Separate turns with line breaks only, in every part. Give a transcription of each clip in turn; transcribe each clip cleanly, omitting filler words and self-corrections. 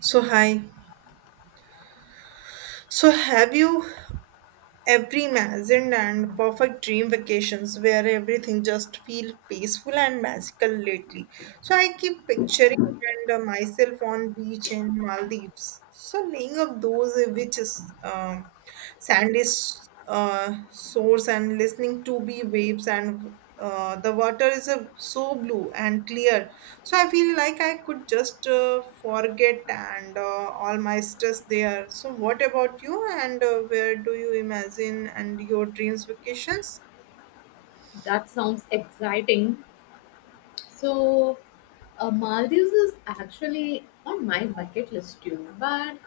So hi. So have you ever imagined and perfect dream vacations where everything just feel peaceful and magical lately? So I keep picturing and myself on beach in Maldives. So laying up those which is sandy source and listening to be waves and the water is so blue and clear, so I feel like I could just forget and all my stress there. So what about you and where do you imagine and your dreams vacations?
That sounds exciting. So, Maldives is actually on my bucket list too, but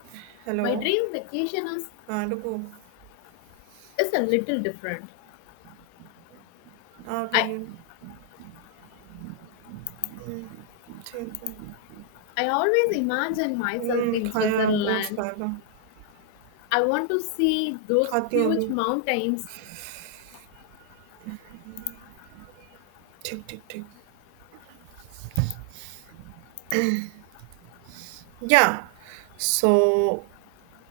my
Hello,
dream vacation
हाँ रुको,
is a little different.
Uh
I,
गई है. हम्म, ठीक है.
I always imagine myself in
खाया, oats
Switzerland.
खाएगा,
I want to see those
खाती हूँ
huge
अभी.
mountains.
ठीक, ठीक, ठीक, या, सो.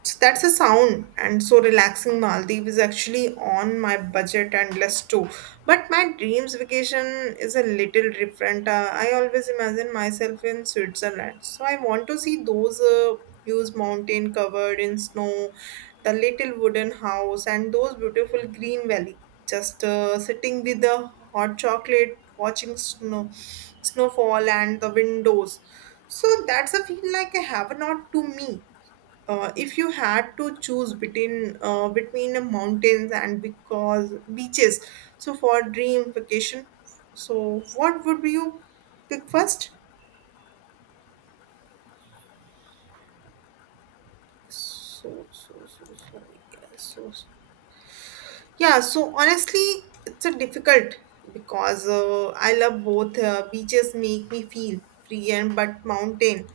So that's a sound, and so relaxing. Maldives is actually on my budget and list too. But my dreams vacation is a little different. I always imagine myself in Switzerland, so I want to see those huge mountain covered in snow, the little wooden house, and those beautiful green valley. Just sitting with the hot chocolate, watching snow, snowfall, and the windows. So that's a feel like a heaven not to me. If you had to choose between the mountains and because beaches, so for dream vacation, so what would you pick first? So yeah so, so yeah. So honestly, it's a difficult because I love both. Beaches make me feel free, and but mountain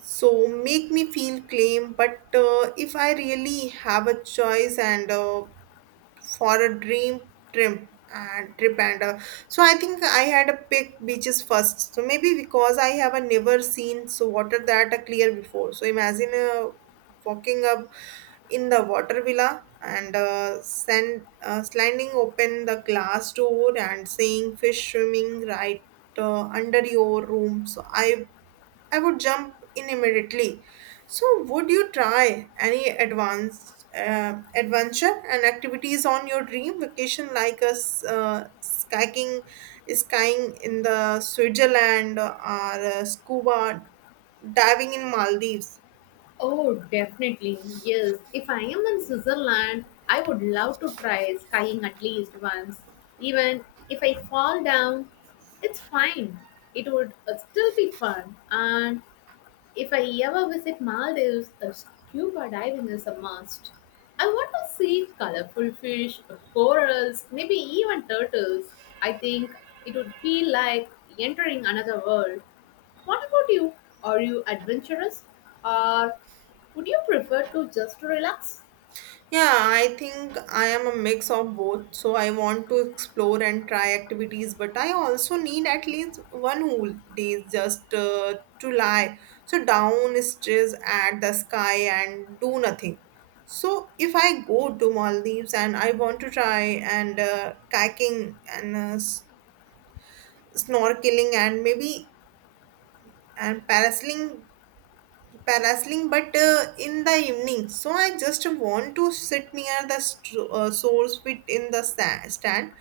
so make me feel claim, but if I really have a choice and for a dream trip and trip and so I think I had a pick beaches first, so maybe because I have a never seen so water that are clear before. So imagine walking up in the water villa and sliding open the glass door and seeing fish swimming right under your room. So I would jump in immediately. So, would you try any advanced adventure and activities on your dream vacation, like skiing, skiing in the Switzerland, or scuba diving in Maldives?
Oh, definitely, yes. If I am in Switzerland, I would love to try skiing at least once. Even if I fall down, it's fine. It would still be fun and if I ever visit Maldives, a scuba diving is a must. I want to see colorful fish, corals, maybe even turtles. I think it would feel like entering another world. What about you? Are you adventurous or would you prefer to just relax?
Yeah, I think I am a mix of both. So I want to explore and try activities, but I also need at least one whole day just to lie. So down stares at the sky and do nothing. So if I go to Maldives and I want to try and kayaking and snorkeling and maybe and parasailing but in the evening, so I just want to sit near the source fit in the stand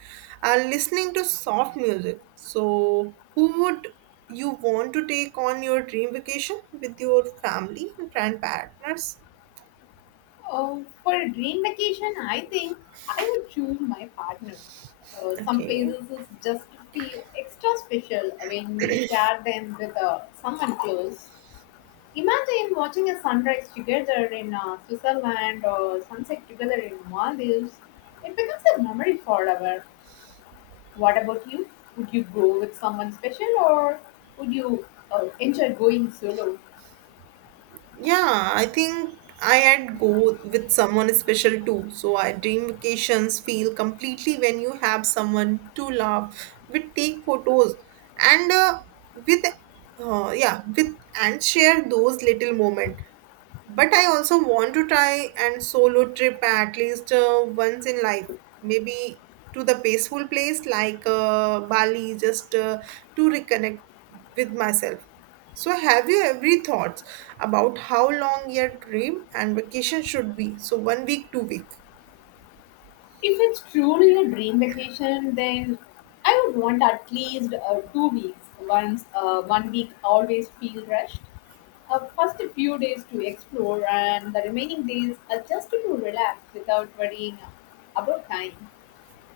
listening to soft music. So who would you want to take on your dream vacation, with your family and friend partners?
For a dream vacation, I think I would choose my partner. Some
Okay.
places is just feel extra special when you share them with someone close. Imagine watching a sunrise together in Switzerland or sunset together in Maldives. It becomes a memory forever. What about you? Would you go with someone special or would you enjoy going solo?
Yeah, I think I had go with someone special too. So I dream vacations feel completely when you have someone to laugh with, take photos, and with yeah with and share those little moments. But I also want to try and solo trip at least once in life. Maybe to the peaceful place like Bali, just to reconnect with myself. So, have you every thoughts about how long your dream and vacation should be? So, 1 week, 2 week.
If it's truly a dream vacation, then I would want at least 2 weeks. Once one week always feel rushed. First few days to explore, and the remaining days are just to relax without worrying about time.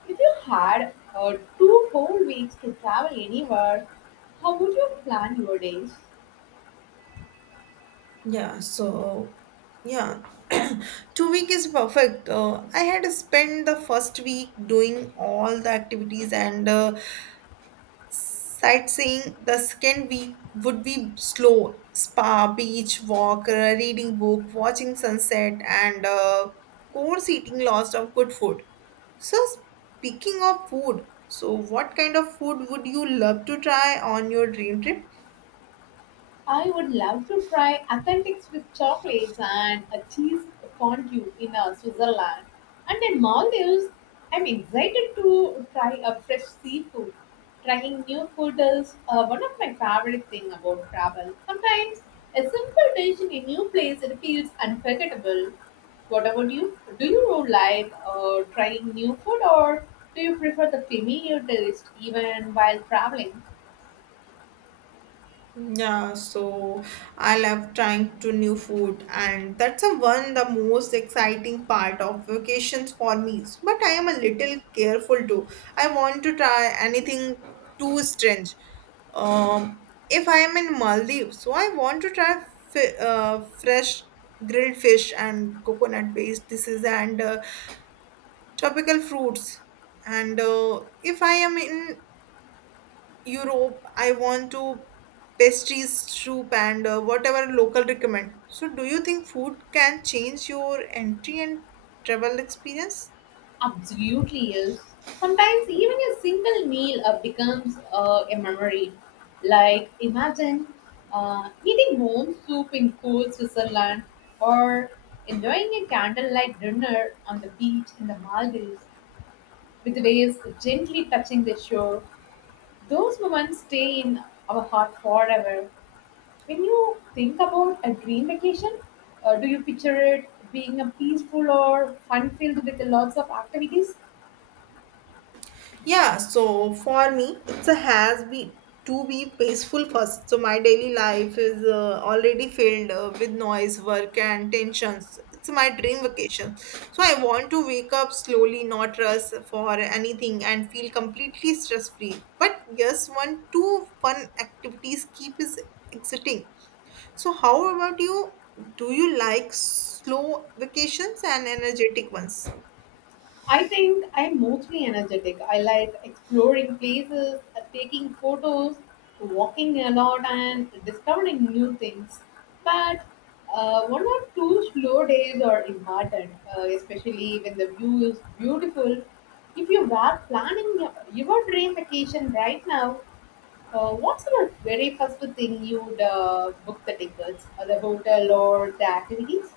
If you had two whole weeks to travel anywhere, how would you plan your days?
Yeah, so yeah, 2 week is perfect. I had spent the first week doing all the activities and sightseeing. The second week would be slow spa, beach walk, reading book, watching sunset, and course eating lots of good food. So, speaking of food, so what kind of food would you love to try on your dream trip?
I would love to try authentic Swiss chocolates and a cheese fondue in Switzerland. And in Maldives, I'm excited to try a fresh seafood. Trying new food is one of my favorite thing about travel. Sometimes a simple dish in a new place it feels unforgettable. What about you? Do you like trying new food or do you prefer the familiar taste even while traveling?
Yeah, so I love trying to new food and that's a one the most exciting part of vacations for me. But I am a little careful too. I want to try anything too strange. If I am in Maldives, so I want to try fresh grilled fish and coconut based dishes and tropical fruits. And if I am in Europe, I want to pastries, soup, and whatever local recommend. So, do you think food can change your entry and travel experience?
Absolutely is. Sometimes even a single meal becomes a memory. Like imagine eating warm soup in cold Switzerland or enjoying a candlelight dinner on the beach in the Maldives with waves gently touching the shore. Those moments stay in our heart forever. When you think about a dream vacation, do you picture it being a peaceful or fun filled with lots of activities?
Yeah, so for me, it's a has be to be peaceful first. So my daily life is already filled with noise, work, and tensions. It's my dream vacation. So I want to wake up slowly, not rush for anything, and feel completely stress free. But yes, one two fun activities keep is exciting. So how about you? Do you like slow vacations and energetic ones?
I think I'm mostly energetic. I like exploring places, taking photos, walking a lot, and discovering new things. But one or two slow days are important, especially when the view is beautiful. If you are planning your dream vacation right now, what's the very first thing you'd book, the tickets, or the hotel, or the activities?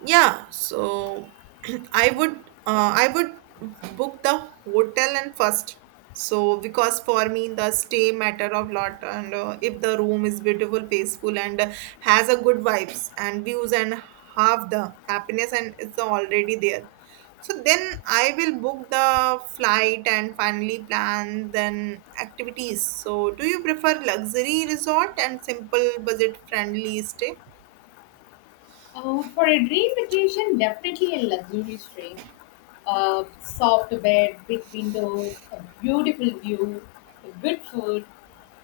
Yeah, so I would book the hotel and first. So because for me the stay matter of lot and if the room is beautiful, peaceful and has a good vibes and views and have the happiness, and it's already there. So then I will book the flight and finally plan then activities. So do you prefer luxury resort and simple budget friendly stay?
For a dream vacation, definitely a luxurious dream. Soft bed, big windows, a beautiful view, good food.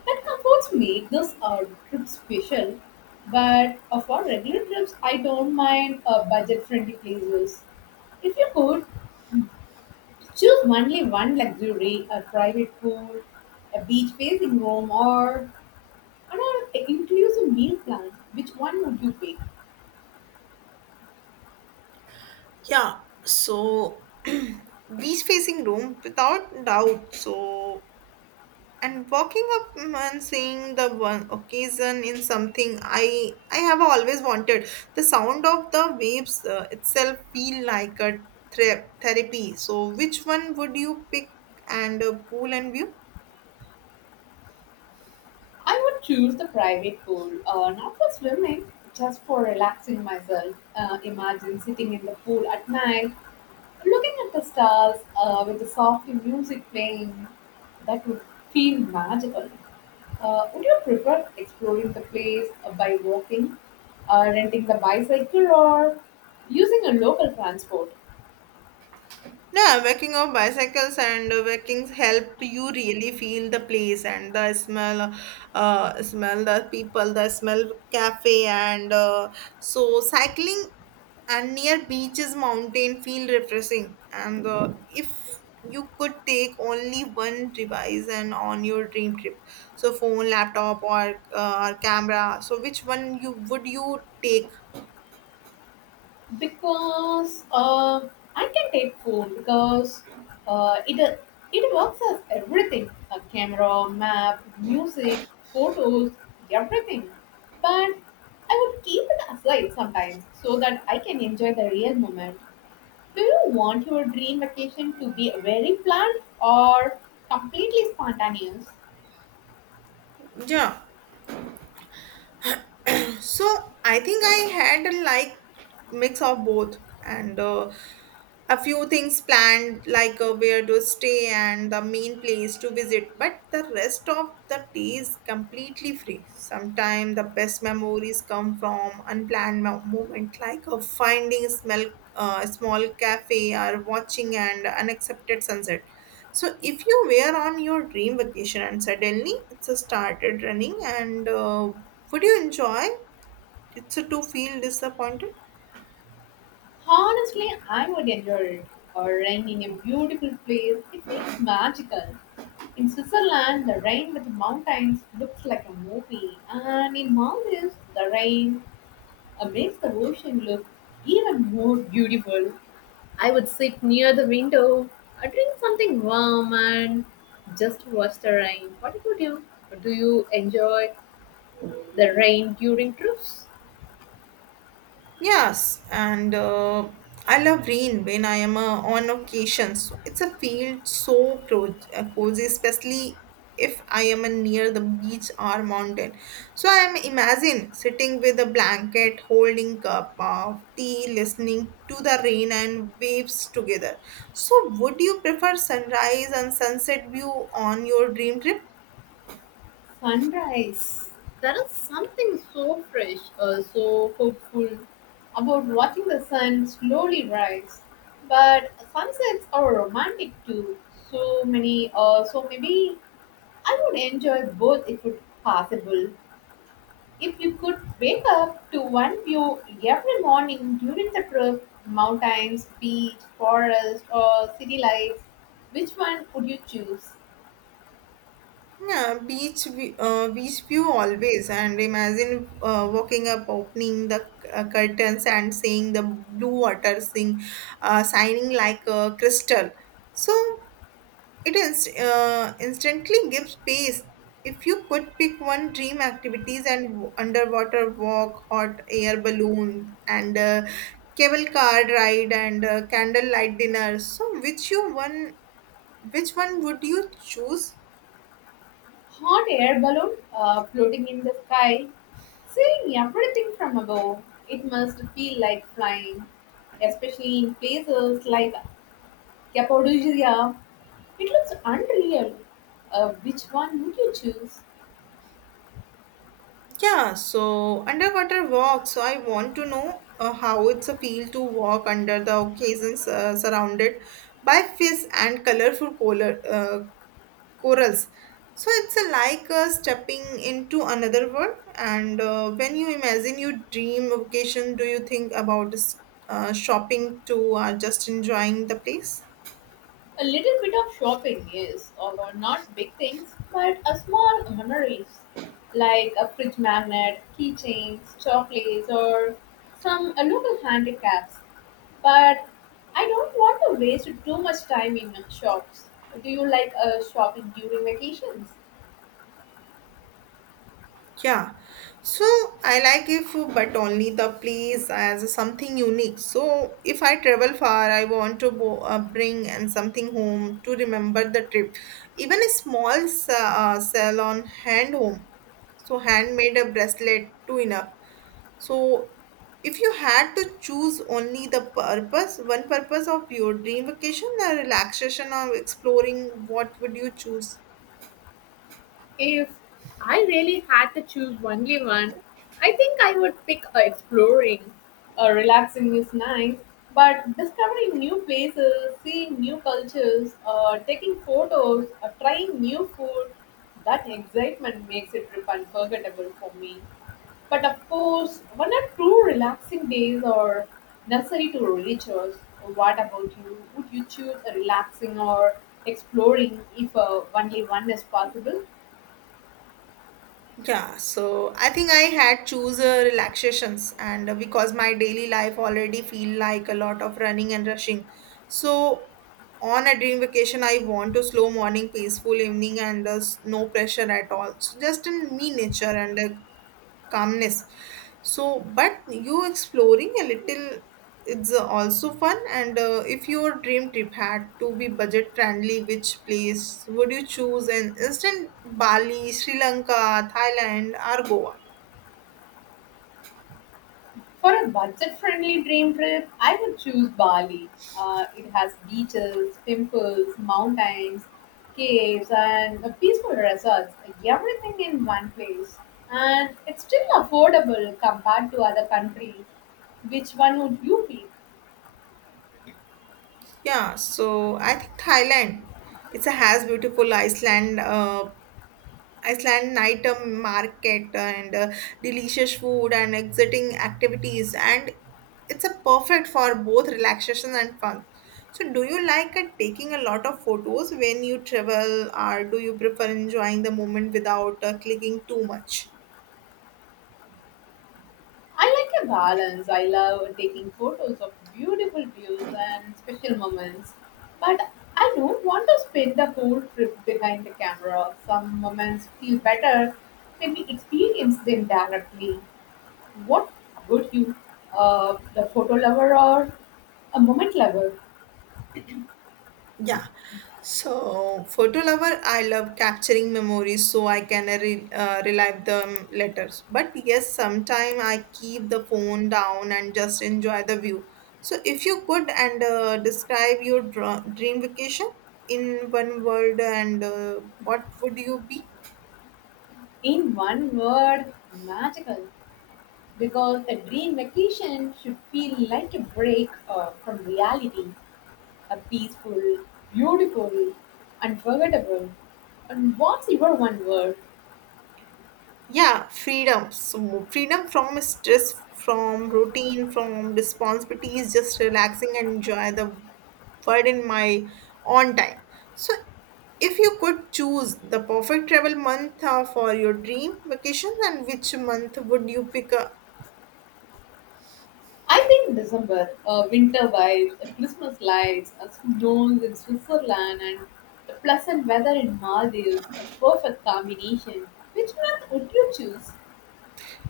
That comforts make this trip special. But for regular trips, I don't mind budget-friendly places. If you could, choose only one luxury, a private pool, a beach facing room, or an all-inclusive meal plan. Which one would you pick?
Yeah, so beach-facing room without doubt. So and walking up and seeing the one occasion in something I have always wanted. The sound of the waves itself feel like a therapy. So which one would you pick and pool and view?
I would choose the private pool, not for swimming, just for relaxing myself. Imagine sitting in the pool at night, looking at the stars with the soft music playing. That would feel magical. Would you prefer exploring the place by walking, renting the bicycle, or using a local transport?
Yeah, walking of bicycles and walking help you really feel the place and the smell, smell the people, the smell cafe and so cycling and near beaches, mountain feel refreshing. And if you could take only one device and on your dream trip, so phone, laptop, or or camera, so which one you would you take?
Because I can take food because uh, it it works as everything, a camera, map, music, photos, everything. But I would keep it aside sometimes so that I can enjoy the real moment. Do you want your dream vacation to be very planned or completely spontaneous?
Yeah. So I think I had like mix of both and a few things planned like where to stay and the main place to visit, but the rest of the day is completely free. Sometimes the best memories come from unplanned moment, like finding a smell small cafe or watching an unaccepted sunset. So if you were on your dream vacation and suddenly it's started running and would you enjoy it's a to feel disappointed?
Honestly, I would enjoy it. Or rain in a beautiful place. It feels magical. In Switzerland, the rain with the mountains looks like a movie. And in Maldives, the rain makes the ocean look even more beautiful. I would sit near the window, drink something warm, and just watch the rain. What about you? Do you enjoy the rain during trips?
Yes, and I love rain when I am on occasions. It's a field so cozy, especially if I am near the beach or mountain. So I am imagine sitting with a blanket holding cup of tea, listening to the rain and waves together. So would you prefer sunrise and sunset view on your dream trip?
Sunrise. There is something so fresh, so hopeful about watching the sun slowly rise. But sunsets are romantic too. So many, so maybe I would enjoy both if it possible. If you could wake up to one view every morning during the trip, mountains, beach, forest, or city lights, which one would you choose?
Yeah, beach view always. And imagine walking up, opening the curtains, and seeing the blue water sing, shining like a crystal. So it is instantly gives peace. If you could pick one dream activities and underwater walk, hot air balloon, and cable car ride, and candlelight dinner. Which one would you choose?
Hot air balloon floating in the sky. Seeing everything from above, it must feel like flying, especially in places like Cappadocia. It looks unreal. Which one would you choose?
Yeah, so underwater walk. So I want to know how it's a feel to walk under the occasions surrounded by fish and colorful color, corals. So it's a like stepping into another world. And when you imagine your dream vacation, do you think about shopping too or just enjoying the place?
A little bit of shopping, yes, or not big things, but a small memories like a fridge magnet, keychains, chocolates, or some local handicrafts. But I don't want to waste too much time in shops. Do you like shopping during vacations?
Yeah, so I like if but only the place as something unique. So if I travel far, I want to bring and something home to remember the trip. Even a small salon hand home, so handmade a bracelet too enough. So if you had to choose only the purpose, one purpose of your dream vacation, a relaxation or exploring, what would you choose?
If I really had to choose only one, I think I would pick exploring. Relaxing is nice, but discovering new places, seeing new cultures, taking photos, trying new food, that excitement makes it trip unforgettable for me. But of course, one or two relaxing days are necessary to reach us. What about you? Would you choose a relaxing or exploring if only one is possible?
Yeah, so I think I had choose relaxations and because my daily life already feel like a lot of running and rushing. So on a dream vacation, I want to slow morning, peaceful evening and no pressure at all. So just in me nature and calmness. So but you exploring a little, it's also fun and if your dream trip had to be budget friendly, which place would you choose and instant Bali, Sri Lanka, Thailand, or Goa?
For a budget friendly dream trip, I would choose Bali. It has beaches, temples, mountains, caves, and a peaceful resorts. Everything in one place. And it's still affordable compared to other countries. Which one would you pick?
Yeah, so I think Thailand. It's a has beautiful iceland, Iceland night market and delicious food and exciting activities, and it's a perfect for both relaxation and fun. So, do you like taking a lot of photos when you travel, or do you prefer enjoying the moment without clicking too much?
I like a balance. I love taking photos of beautiful views and special moments, but I don't want to spend the whole trip behind the camera. Some moments feel better when we experience them directly. What would you, the photo lover or a moment lover?
Yeah. So, photo lover, I love capturing memories so I can relive them later. But yes, sometimes I keep the phone down and just enjoy the view. So, if you could and describe your dream vacation in one word, and what would you be?
In one word, magical. Because a dream vacation should feel like a break from reality. A peaceful, beautiful, unforgettable. And what's your one word?
Yeah, freedom. So freedom from stress, from routine, from responsibilities, just relaxing and enjoy the world in my own time. So if you could choose the perfect travel month for your dream vacations, and which month would you pick up?
I think December, winter vibes, Christmas lights, snows in Switzerland, and the pleasant weather in Maldives, a perfect combination. Which month would you choose?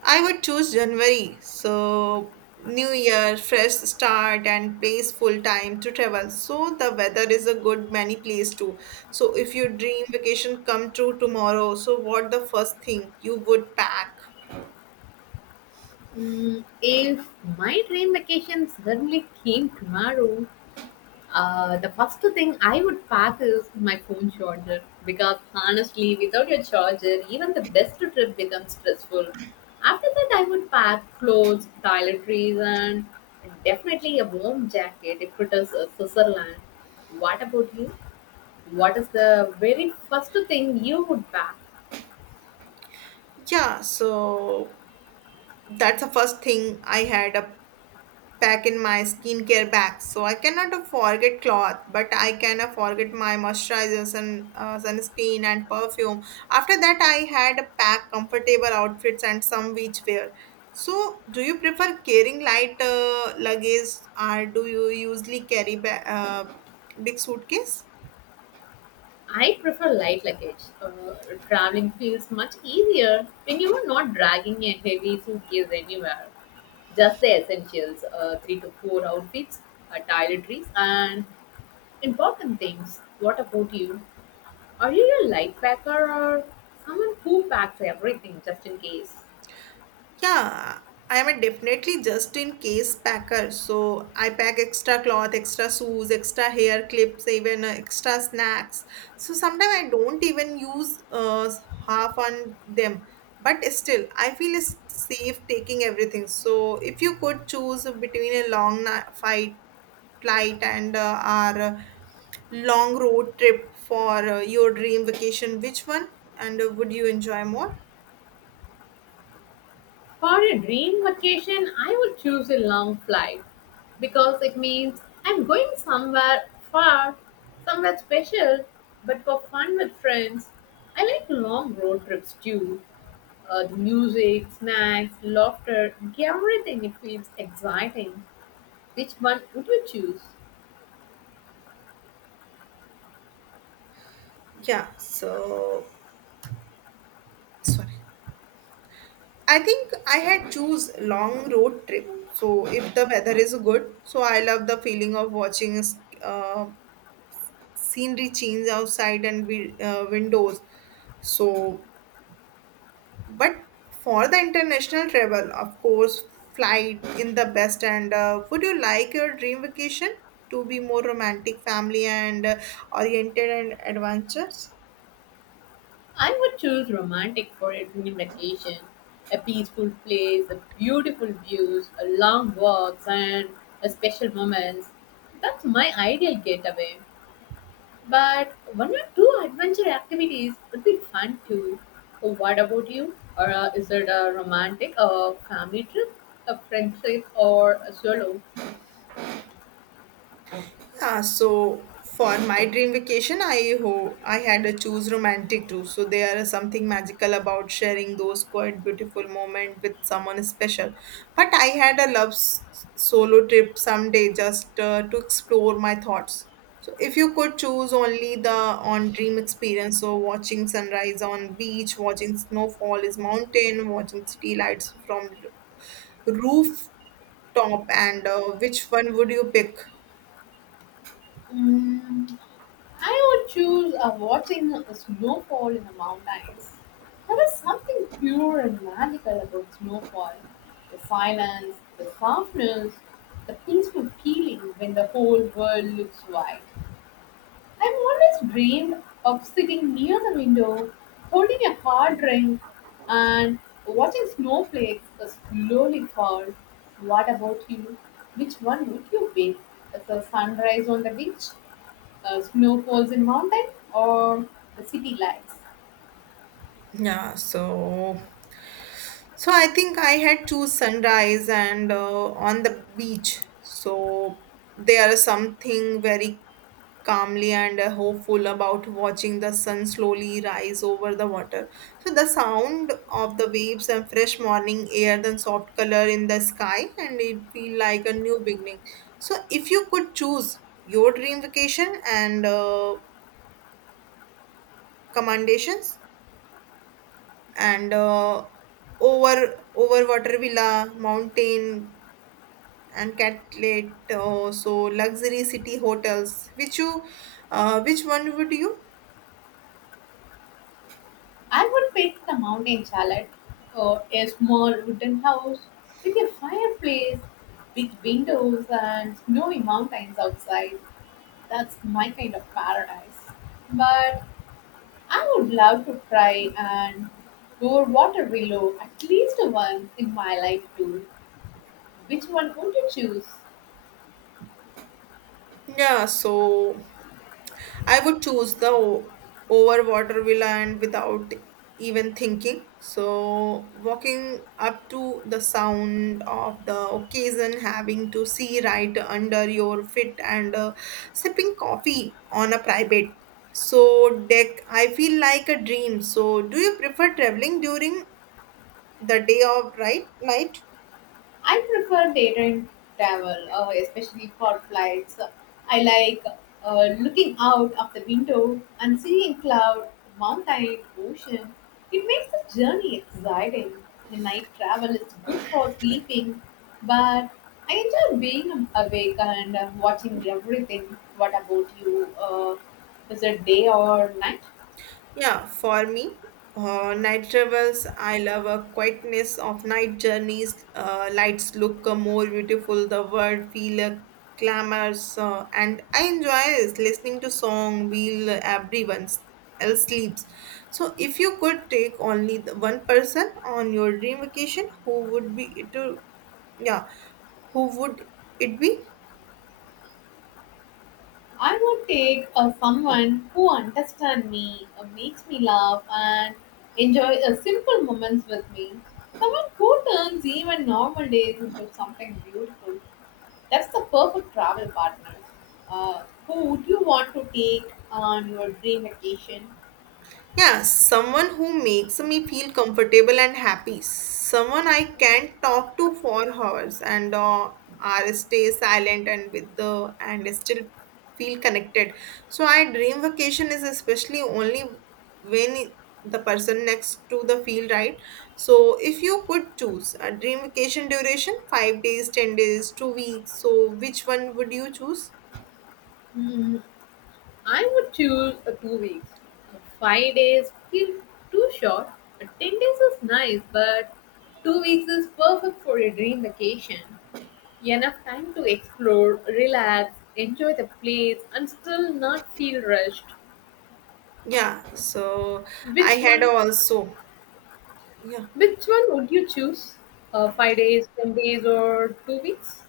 I would choose January. So, new year, fresh start, and place full time to travel. So, the weather is a good many place too. So, if your dream vacation come true tomorrow, so what the first thing you would pack?
Mm, if my dream vacation suddenly came tomorrow, the first thing I would pack is my phone charger because honestly, without your charger, even the best trip becomes stressful. After that, I would pack clothes, toiletries, and definitely a warm jacket if it is Switzerland. What about you? What is the very first thing you would pack?
Yeah, so that's the first thing I had a. pack in my skincare bag. So I cannot forget cloth, but I can forget my moisturizer, and sunscreen, and perfume. After that, I had a pack comfortable outfits and some beach wear. So, do you prefer carrying light luggage, or do you usually carry big suitcase?
I prefer light luggage. Traveling feels much easier when you are not dragging a heavy suitcase anywhere. Just the essentials, three to four outfits, toiletries, and important things. What about you? Are you a light packer or someone who packs everything just in case?
Yeah, I am a definitely just in case packer. So I pack extra cloth, extra shoes, extra hair clips, even extra snacks. So sometimes I don't even use half on them. But still, I feel safe taking everything. So if you could choose between a fight flight and our long road trip for your dream vacation, which one and would you enjoy more?
For a dream vacation, I would choose a long flight because it means I'm going somewhere far, somewhere special, but for fun with friends. I like long road trips too. The music, snacks, laughter, everything it feels exciting. Which one would you choose?
Yeah. So sorry. I think I had choose long road trip. So if the weather is good, so I love the feeling of watching uh, scenery change outside and windows. So, but for the international travel, of course, flight in the best. And would you like your dream vacation to be more romantic, family, and oriented and adventures?
I would choose romantic for a dream vacation. A peaceful place, a beautiful views, a long walks and a special moments. That's my ideal getaway. But one or two adventure activities would be fun too. So what about you? Or is it a romantic or family trip, a friend trip, or a solo?
Yeah, so for my dream vacation, I had to choose romantic too. So there is something magical about sharing those quite beautiful moments with someone special. But I had a solo trip someday just to explore my thoughts. So if you could choose only the on dream experience, so watching sunrise on beach, watching snowfall is mountain, watching city lights from rooftop, and which one would you pick?
Mm, I would choose watching a snowfall in the mountains. There is something pure and magical about snowfall. The silence, the softness, the peaceful feeling when the whole world looks white. I've always dreamed of sitting near the window, holding a hard drink, and watching snowflakes slowly fall. What about you? Which one would you pick? The sunrise on the beach, snowfalls in mountain, or the city lights.
Yeah, so I think I had choose sunrise and on the beach. So there is something very calmly and hopeful about watching the sun slowly rise over the water. So the sound of the waves and fresh morning air, then soft color in the sky, and it feel like a new beginning. So if you could choose your dream vacation and commendations, and over water villa mountain and catlet so luxury city hotels which you which one would you
I would pick the mountain chalet or a small wooden house with a fireplace, big windows, and snowy mountains outside. That's my kind of paradise. But I would love to try and go water willow at least once in my life too. Which one would you choose?
yeah so I would choose over water villa and without even thinking. So walking up to the sound of the occasion, having to see right under your feet, and sipping coffee on a private so deck. I feel like a dream. So do you prefer traveling during the day or right night?
I prefer daytime travel, especially for flights. I like looking out of the window and seeing cloud, mountain, ocean. It makes the journey exciting. The night travel is good for sleeping, but I enjoy being awake and watching everything. What about you? Is it day or night?
Yeah, for me, night travels, I love a quietness of night journeys. Lights look more beautiful, the world feel clamors, and I enjoy is listening to song while everyone else sleeps. So, if you could take only the one person on your dream vacation, who would be it? Yeah, who would it be?
I would take someone who understands me, makes me laugh, and enjoy simple moments with me. Someone who turns even normal days into something beautiful. That's the perfect travel partner. Who would you want to take on your dream vacation?
Yeah, someone who makes me feel comfortable and happy. Someone I can talk to for hours and or stay silent and with the and still feel connected. So I dream vacation is especially only when the person next to the feel right. So if you could choose a dream vacation duration, 5 days, 10 days, 2 weeks. So which one would you choose?
Hmm, I would choose 2 weeks. 5 days feels too short. But 10 days is nice, but 2 weeks is perfect for a dream vacation. Enough time to explore, relax, enjoy the place, and still not feel rushed.
Yeah. So I
Which
had
one?
also yeah.
Which one would you choose? 5 days, 10 days, or 2 weeks?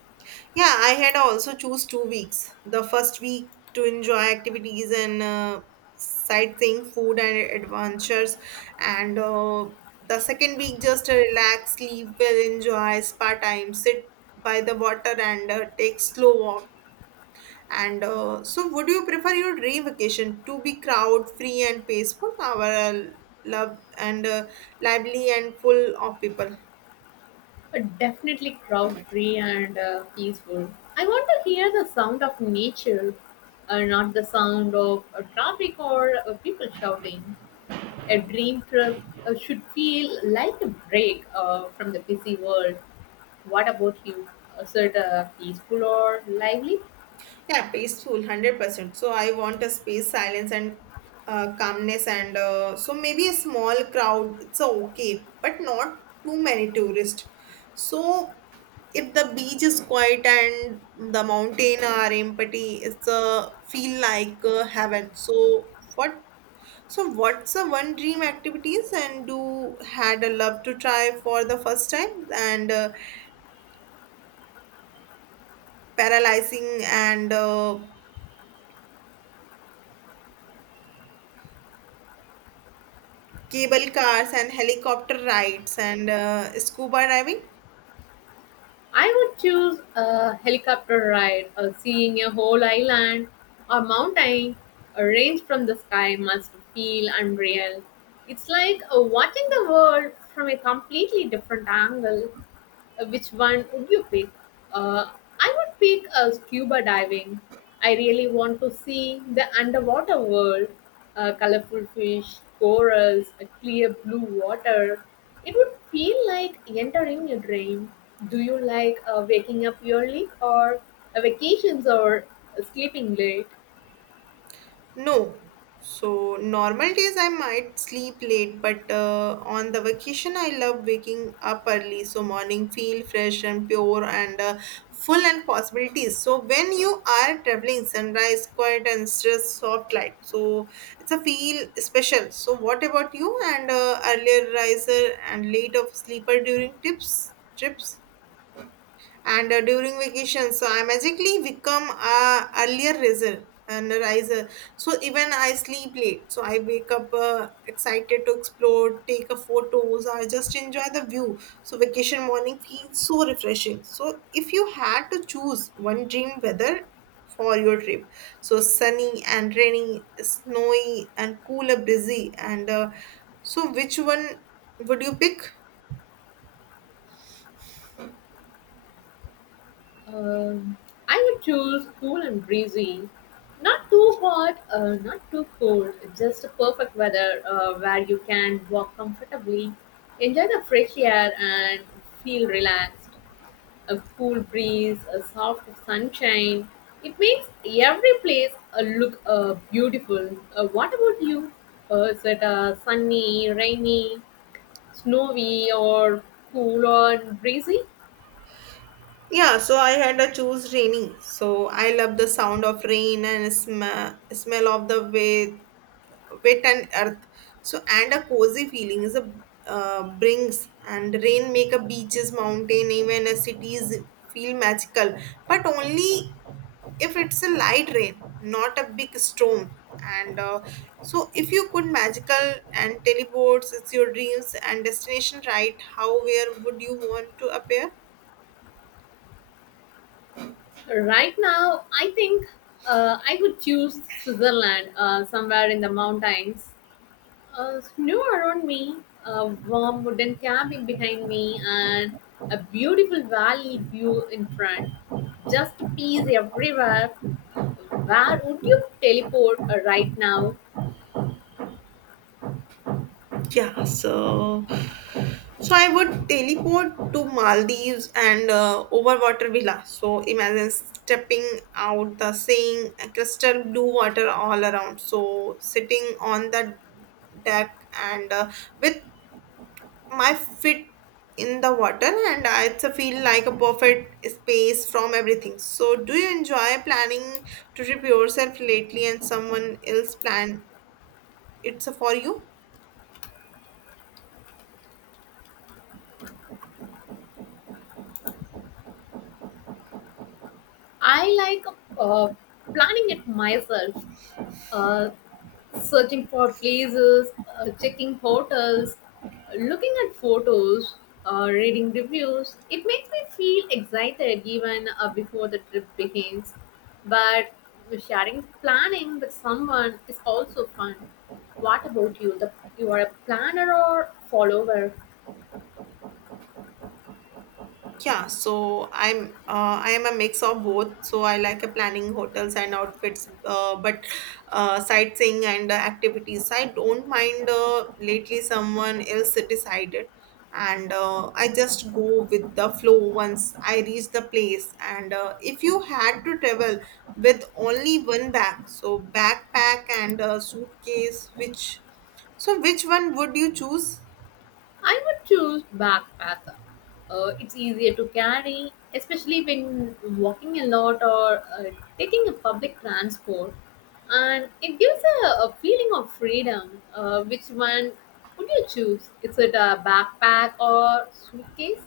Yeah, I had also choose 2 weeks. The first week to enjoy activities and sightseeing, food and adventures, and the second week just relax, sleep well, enjoy spa time, sit by the water and take slow walk. And so, would you prefer your dream vacation to be crowd free and peaceful, or love and lively and full of people?
Definitely crowd-free and peaceful. I want to hear the sound of nature, not the sound of traffic or people shouting. A dream trip should feel like a break from the busy world. What about you? Is it peaceful or lively?
Yeah, peaceful, 100%. So I want a space, silence, and calmness. And so maybe a small crowd, it's a okay, but not too many tourists. So if the beach is quiet and the mountain are empty, it's a feel like heaven. So what? So what's the one dream activities and do had a love to try for the first time and paralyzing and cable cars and helicopter rides and scuba diving?
I would choose a helicopter ride, or seeing a whole island or mountain, a range from the sky must feel unreal. It's like watching the world from a completely different angle. Which one would you pick? Uh, I would pick scuba diving. I really want to see the underwater world, colorful fish, corals, a clear blue water. It would feel like entering a dream. Do you like waking up early or vacations or sleeping late?
No. So, normal days I might sleep late, but on the vacation I love waking up early so morning feel fresh and pure and full and possibilities. So, when you are traveling, sunrise, quiet and stress, soft light. So, it's a feel special. So, what about you and earlier riser and late of sleeper during tips, trips? And during vacation so I magically become a earlier riser and a riser so even I sleep late so I wake up excited to explore take a photos or just enjoy the view so vacation morning feels so refreshing so if you had to choose one dream weather for your trip so sunny and rainy snowy and cooler busy and so which one would you pick.
Um, I would choose cool and breezy. Not too hot, not too cold. Just the perfect weather where you can walk comfortably, enjoy the fresh air, and feel relaxed. A cool breeze, a soft sunshine. It makes every place look beautiful. What about you? Is it sunny, rainy, snowy, or cool or breezy?
Yeah, so I had to choose rainy. So I love the sound of rain and smell of the wet, wet and earth. So and a cozy feeling is a brings and rain make a beaches, mountain, even a cities feel magical. But only if it's a light rain, not a big storm. And so if you could magical and teleports, it's your dreams and destination, right? How where would you want to appear?
Right now, I think I would choose Switzerland, somewhere in the mountains. Snow around me, a warm wooden cabin behind me, and a beautiful valley view in front. Just peace everywhere. Where would you teleport right now?
Yeah, so I would teleport to Maldives and over water villa. So imagine stepping out the seeing crystal blue water all around. So sitting on the deck and with my feet in the water and I it's a feel like a perfect space from everything. So do you enjoy planning to trip yourself lately and someone else plan it's a for you?
I like uh, planning it myself. Uh, searching for places, checking hotels, looking at photos, reading reviews. It makes me feel excited even before the trip begins. But sharing planning with someone is also fun. What about you? You are a planner or follower?
Yeah, so I am a mix of both. So I like a planning hotels and outfits, but sightseeing and activities. I don't mind. Lately, someone else decided, and I just go with the flow once I reach the place. And if you had to travel with only one bag, so backpack and suitcase, which so which one would you choose?
I would choose backpacker. It's easier to carry, especially when walking a lot or taking a public transport, and it gives a feeling of freedom. Which one would you choose? Is it a backpack or suitcase?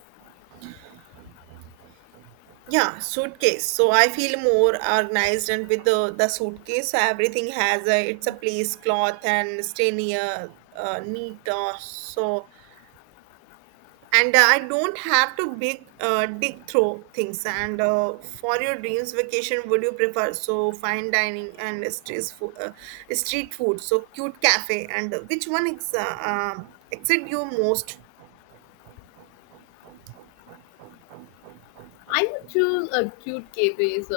Yeah, suitcase. So I feel more organized, and with the suitcase, so everything has a it's a place, cloth, and stay near, neat. So and I don't have to big dig through things. And for your dreams vacation, would you prefer so fine dining and street food, so cute cafe, and which one excites you most?
I would choose a cute suitcase.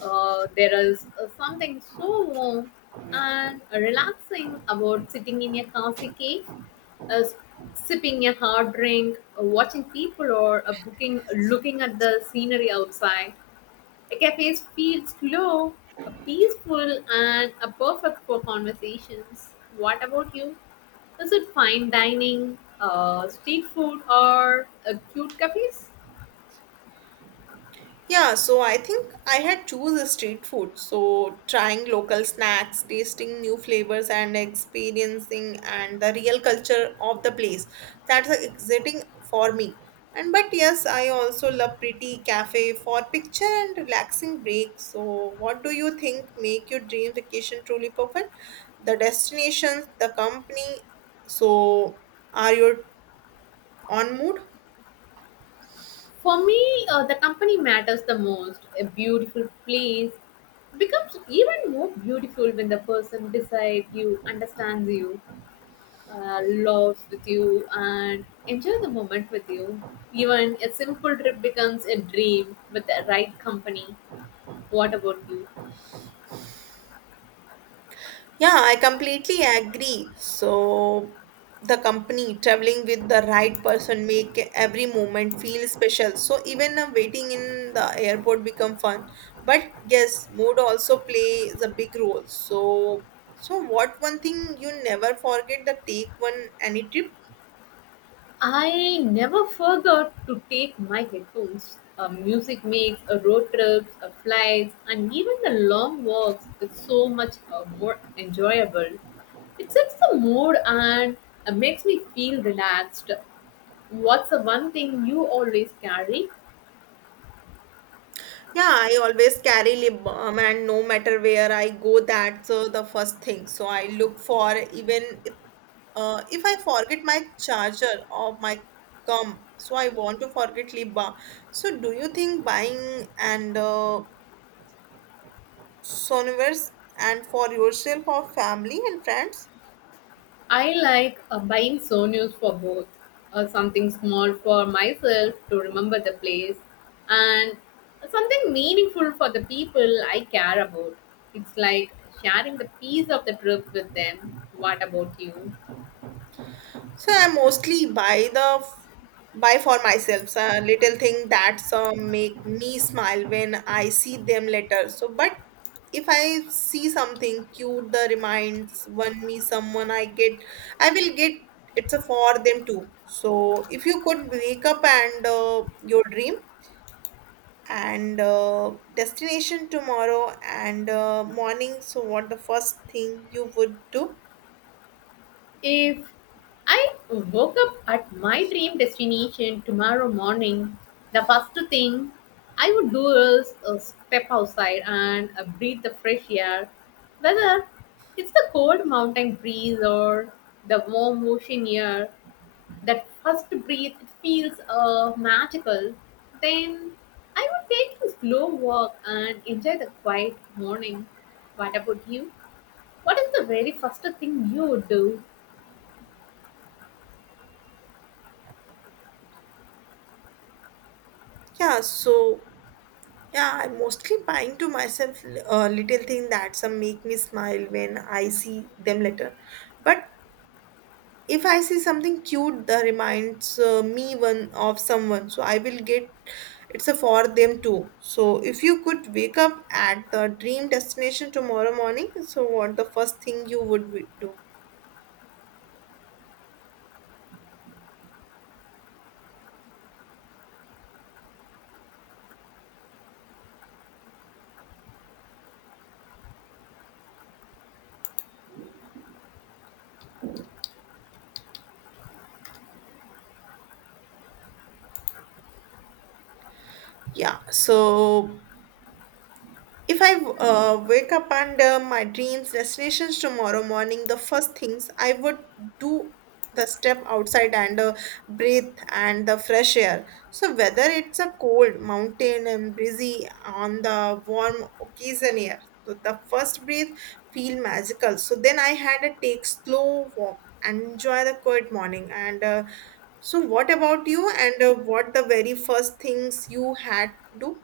There is something so warm and relaxing about sitting in a cozy cave uh, s- sipping a hard drink, watching people, or booking, looking at the scenery outside. A cafe feels slow, peaceful, and perfect for conversations. What about you? Is it fine dining, street food, or cute cafes?
Yeah, so I think I had choose a street food. So trying local snacks, tasting new flavors and experiencing and the real culture of the place. That's exciting for me. And but yes, I also love pretty cafe for picture and relaxing break. So what do you think make your dream vacation truly perfect? The destinations, the company. So are you on mood?
For me, the company matters the most. A beautiful place becomes even more beautiful when the person beside you understands you, laugh with you and enjoy the moment with you. Even a simple trip becomes a dream with the right company. What about you?
Yeah, I completely agree. So, the company traveling with the right person make every moment feel special. So even waiting in the airport become fun. But yes, mood also plays a big role. So so what one thing you never forget the take one any trip?
I never forgot to take my headphones. Music makes road trips, flights, and even the long walks is so much more enjoyable. It sets the mood and makes me feel relaxed. What's the one thing you always carry?
Yeah, I always carry lip balm and no matter where I go, that's the first thing. So I look for even. If I forget my charger or my gum, so I want to forget lip balm. So do you think buying and sonivers and for yourself or family and friends?
I like buying souvenirs for both, something small for myself to remember the place, and something meaningful for the people I care about. It's like sharing the piece of the trip with them. What about you?
So I mostly buy for myself so a little thing that's make me smile when I see them later. So but if I see something cute that reminds one me someone I get, I will get it's a for them too. So if you could wake up and your dream and destination tomorrow and morning, so what the first thing you would do?
If I woke up at my dream destination tomorrow morning, the first thing I would do is step outside and breathe the fresh air, whether it's the cold mountain breeze or the warm ocean air. That first breath it feels magical. Then I would take a slow walk and enjoy the quiet morning. What about you? What is the very first thing you would do?
Yeah, so yeah, I'm mostly buying to myself little thing that some make me smile when I see them later. But if I see something cute that reminds me one of someone, so I will get it's a for them too. So if you could wake up at the dream destination tomorrow morning, so what the first thing you would do? Yeah. So if I wake up and my dreams destinations tomorrow morning, the first things I would do the step outside and breathe and the fresh air. So whether it's a cold mountain and breezy on the warm occasion air, so the first breath feel magical. So then I had a take slow walk and enjoy the quiet morning. And so what about you? And what the very first things you had do?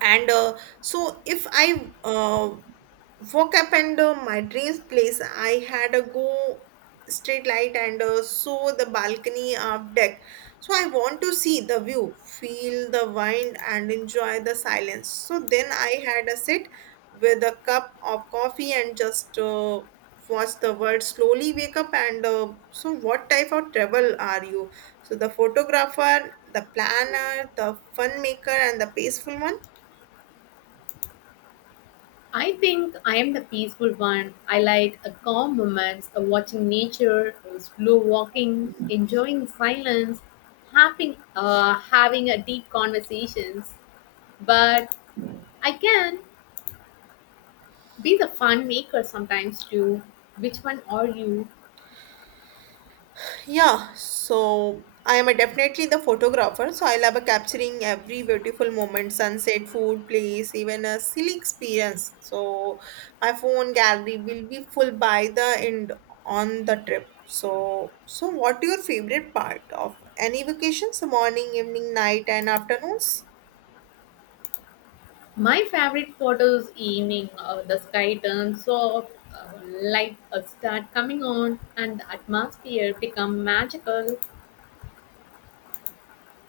And so if I woke up and my dreams place I had a go straight light and saw the balcony of deck so I want to see the view feel the wind and enjoy the silence so then I had a sit with a cup of coffee and just watch the world slowly wake up and so what type of travel are you so the photographer the planner the fun maker and the peaceful one.
I think I am the peaceful one. I like a calm moments, a watching nature, a slow walking, enjoying silence, having a deep conversations. But I can be the fun maker sometimes too. Which one are you?
Yeah, so I am a definitely the photographer, so I love a capturing every beautiful moment, sunset, food, place, even a silly experience. So my phone gallery will be full by the end on the trip. So so what your favorite part of any vacations? Morning, evening, night and afternoons?
My favorite photos evening. The sky turns soft, light start coming on, and the atmosphere become magical.